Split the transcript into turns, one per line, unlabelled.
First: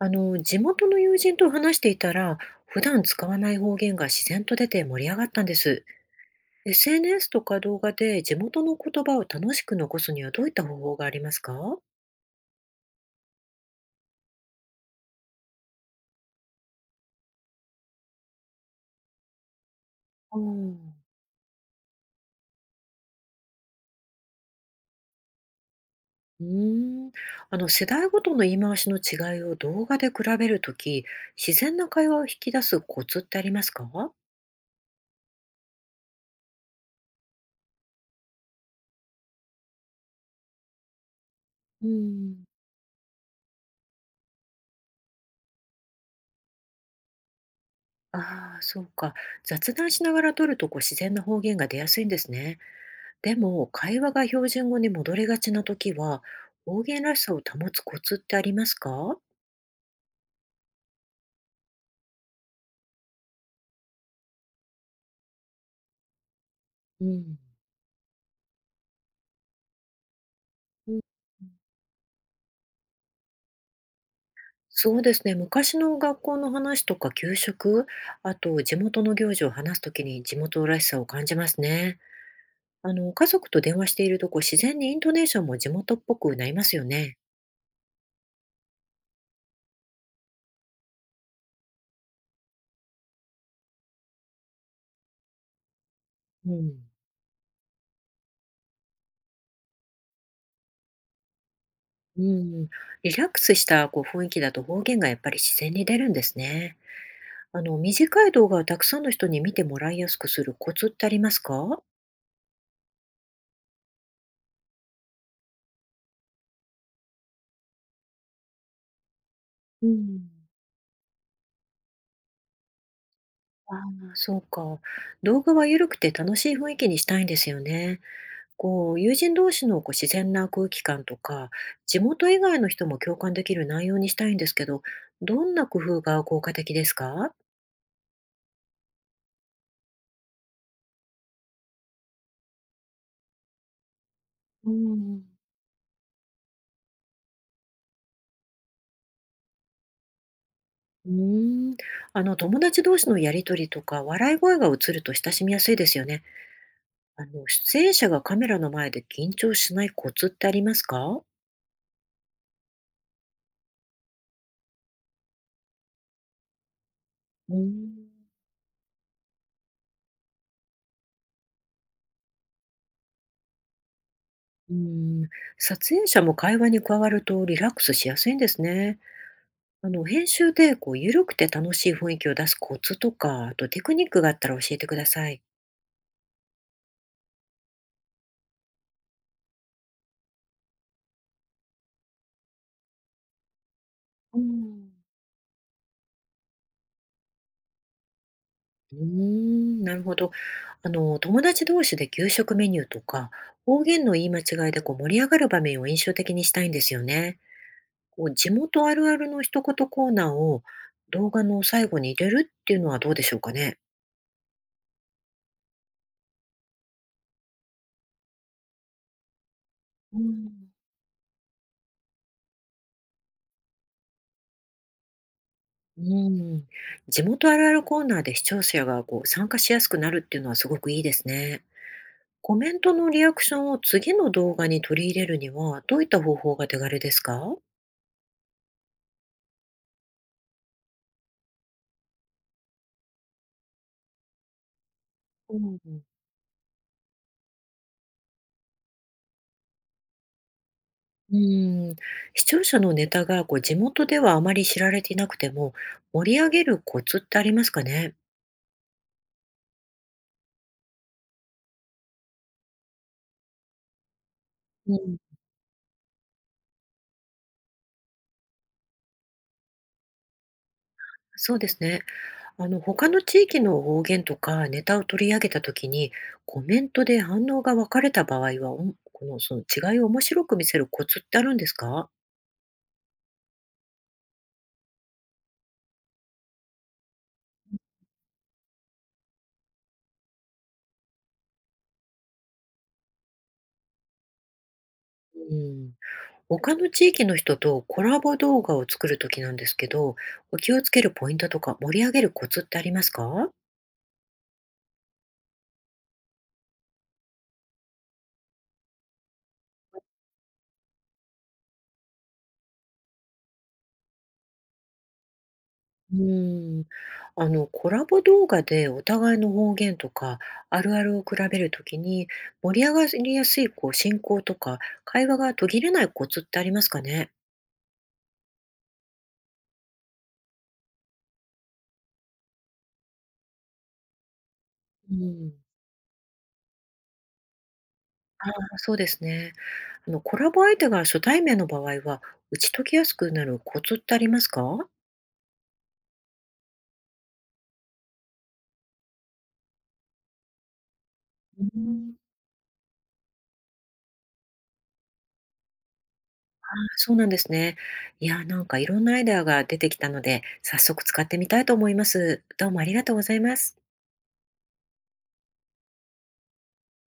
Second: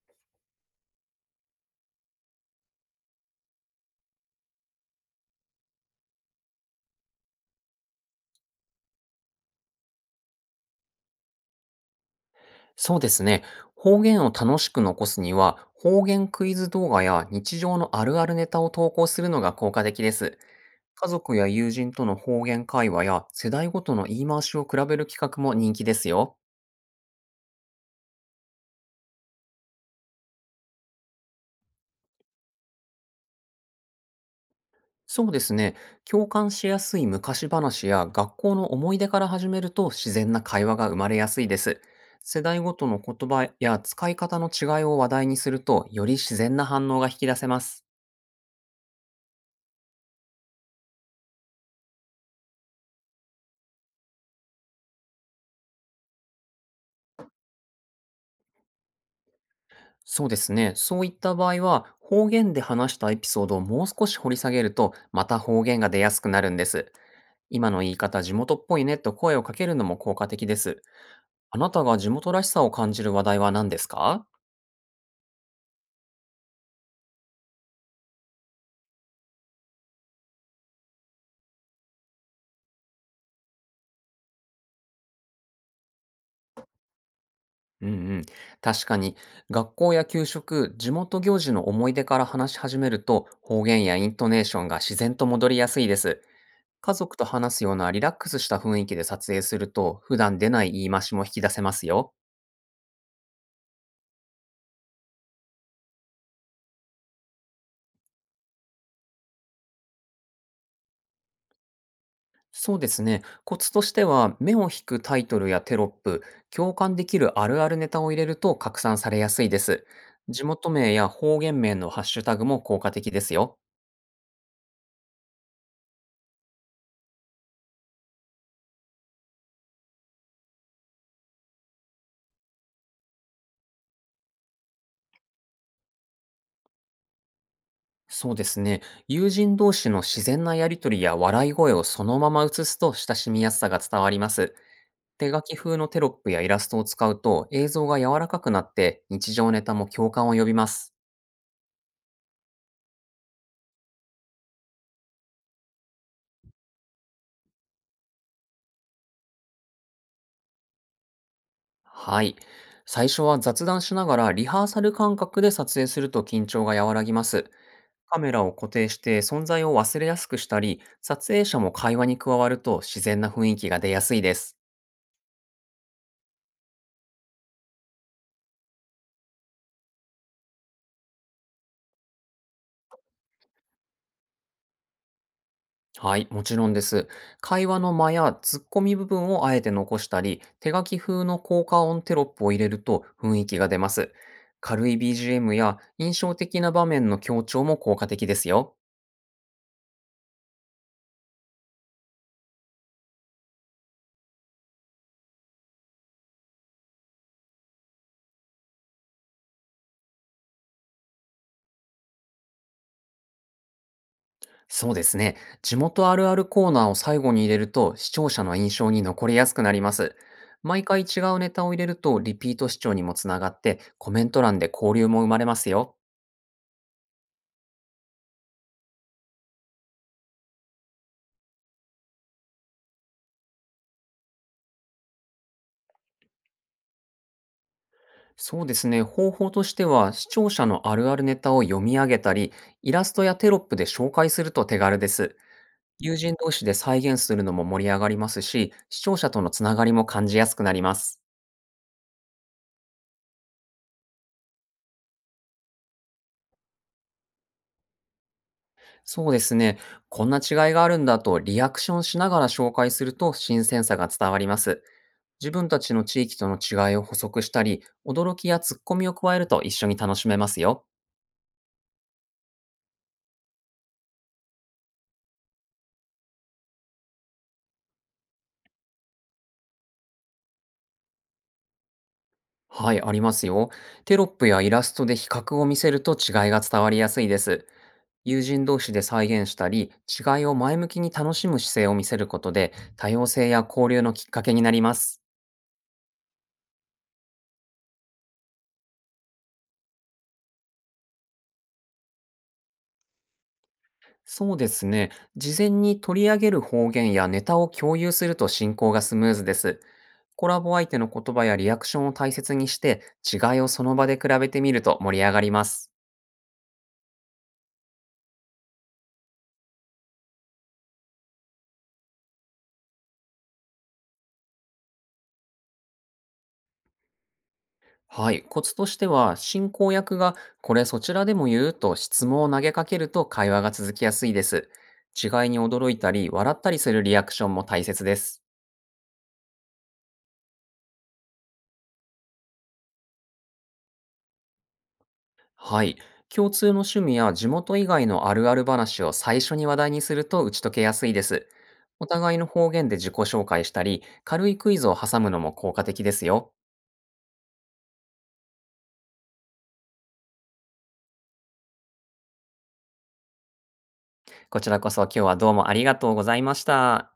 地元の友人と話していたら、普段使わない方言が自然と出て盛り上がったんです。SNS とか動画で地元の言葉を楽しく残すにはどういった方法がありますか？
そうですね。方言を楽しく残すには、方言クイズ動画や日常のあるあるネタを投稿するのが効果的で
う
す。
ん。
家族や友人との方言会話や世代ごとの言い回しを比べる企画も人気ですよ。
うーん。世代ごとの言い回しの違いを動画で比べるとき、自然な会話を引き出すコツってありますか？
そうですね。共感しやすい昔話や学校の思い出から始めると、自然な会話が生まれやすいです。
う
世
ん。
代ごとの言葉や使い方の違いを話題にすると、より自然な反応が引き出せます。
ああそうか。雑談しながら撮るとこう自然な方言が出やすいんですね。でも、会話が標準語に戻りがちな時は、方言らしさを保つコツってありますか？
そうですね。そういった場合は、方言で話したエピソードをもう少し掘り下げると、また方言が出やすくなるんです。
うん。
今の言い方、地元っぽいねと声をかけるのも効果的です。
うん。
あなたが地元らしさを感じる話題は何ですか？
そうですね。昔の学校の話とか給食、あと地元の行事を話すときに地元らしさを感じますね。家族と電話しているとこう自然にイントネーションも地元っぽくなりますよね。
うんうん。確かに、学校や給食、地元行事の思い出から話し始めると、方言やイントネーションが自然と戻りやすいです。
うん。
家族と話すようなリラックスした雰囲気で撮影すると、普段出ない言い回しも引き出せますよ。
うん、リラックスしたこう雰囲気だと方言がやっぱり自然に出るんですね。短い動画をたくさんの人に見てもらいやすくするコツってありますか？
そうですね。コツとしては、目を引くタイトルやテロップ、共感できるあるあるネタを入れると拡散されやすいです。
うん。
地元名や方言名のハッシュタグも効果的ですよ。
ああ、そうか。動画は緩くて楽しい雰囲気にしたいんですよね。こう、友人同士のこう自然な空気感とか、地元以外の人も共感できる内容にしたいんですけど、どんな工夫が効果的ですか？
そうですね。友人同士の自然なやりとりや笑い声をそのまま映すと、親しみやすさが伝わります。
うん、
手書き風のテロップやイラストを使うと、映像が柔らかくなって日常ネタも共感を呼びます。
うーん。友達同士のやりとりとか、笑い声が映ると親しみやすいですよね。出演者がカメラの前で緊張しないコツってありますか？
はい。最初は雑談しながらリハーサル感覚で撮影すると、緊張が和らぎます。
うー
カ
ん。
メラを固定して存在を忘れやすくしたり、撮影者も会話に加わると自然な雰囲気が出やすいです。
うん、撮影者も会話に加わるとリラックスしやすいんですね。編集でこう、緩くて楽しい雰囲気を出すコツとか、あとテクニックがあったら教えてください。
はい、もちろんです。会話の間やツッコミ部分をあえて残したり、手書き風の効果音テロップを入れると雰囲気が出ます。
う
軽
ん、
い BGM や印象的な場面の強調も効果的ですよ。
うーん、なるほど。友達同士で給食メニューとか、方言の言い間違いでこう盛り上がる場面を印象的にしたいんですよね。こう、地元あるあるの一言コーナーを動画の最後に入れるっていうのはどうでしょうかね。
そうですね。地元あるあるコーナーを最後に入れると、視聴者の印象に残りやすくなります。
うん
毎回違うネタを入れるとリピート視聴にもつながって、コメント欄で交流も生まれますよ。
うん、地元あるあるコーナーで視聴者がこう参加しやすくなるっていうのはすごくいいですね。コメントのリアクションを次の動画に取り入れるにはどういった方法が手軽ですか？
そうですね。方法としては、視聴者のあるあるネタを読み上げたり、イラストやテロップで紹介すると手軽です。
うん、
友人同士で再現するのも盛り上がりますし、視聴者とのつながりも感じやすくなります。
うん、視聴者のネタがこう地元ではあまり知られていなくても盛り上げるコツってありますかね？
そうですね。こんな違いがあるんだとリアクションしながら紹介すると、新鮮さが伝わります。
うん。
自分たちの地域との違いを補足したり、驚きやツッコミを加えると一緒に楽しめますよ。
そうですね。他の地域の方言とかネタを取り上げたときに、コメントで反応が分かれた場合は、おんこの、その違いを面白く見せるコツってあるんですか？
はい、ありますよ。テロップやイラストで比較を見せると、違いが伝わりやすいです。友人同士で再現したり、違いを前向きに楽しむ姿勢を見せることで、多様性や交流のきっかけになります。
うん。他の地域の人とコラボ動画を作る時なんですけど、お気をつけるポイントとか盛り上げるコツってありますか？
そうですね。事前に取り上げる方言やネタを共有すると、進行がスムーズです。コラボ相手の言葉やリアクションを大切にして、違いをその場で比べてみると盛り上がります。
うん。コラボ動画でお互いの方言とかあるあるを比べるときに、盛り上がりやすいこう進行とか会話が途切れないコツってありますかね？
はい。コツとしては、進行役が、これそちらでも言うと質問を投げかけると会話が続きやすいです。
う
違い
ん。
に驚いたり、笑ったりするリアクションも大切です。
あ、そうですね。コラボ相手が初対面の場合は、打ち解きやすくなるコツってありますか？
はい。共通の趣味や地元以外のあるある話を最初に話題にすると、打ち解けやすいです。
う
お
ん。
互いの方言で自己紹介したり、軽いクイズを挟むのも効果的ですよ。
あ、そうなんですね。いや、なんかいろんなアイデアが出てきたので、早速使ってみたいと思います。どうもありがとうございます。
こちらこそ、今日はどうもありがとうございました。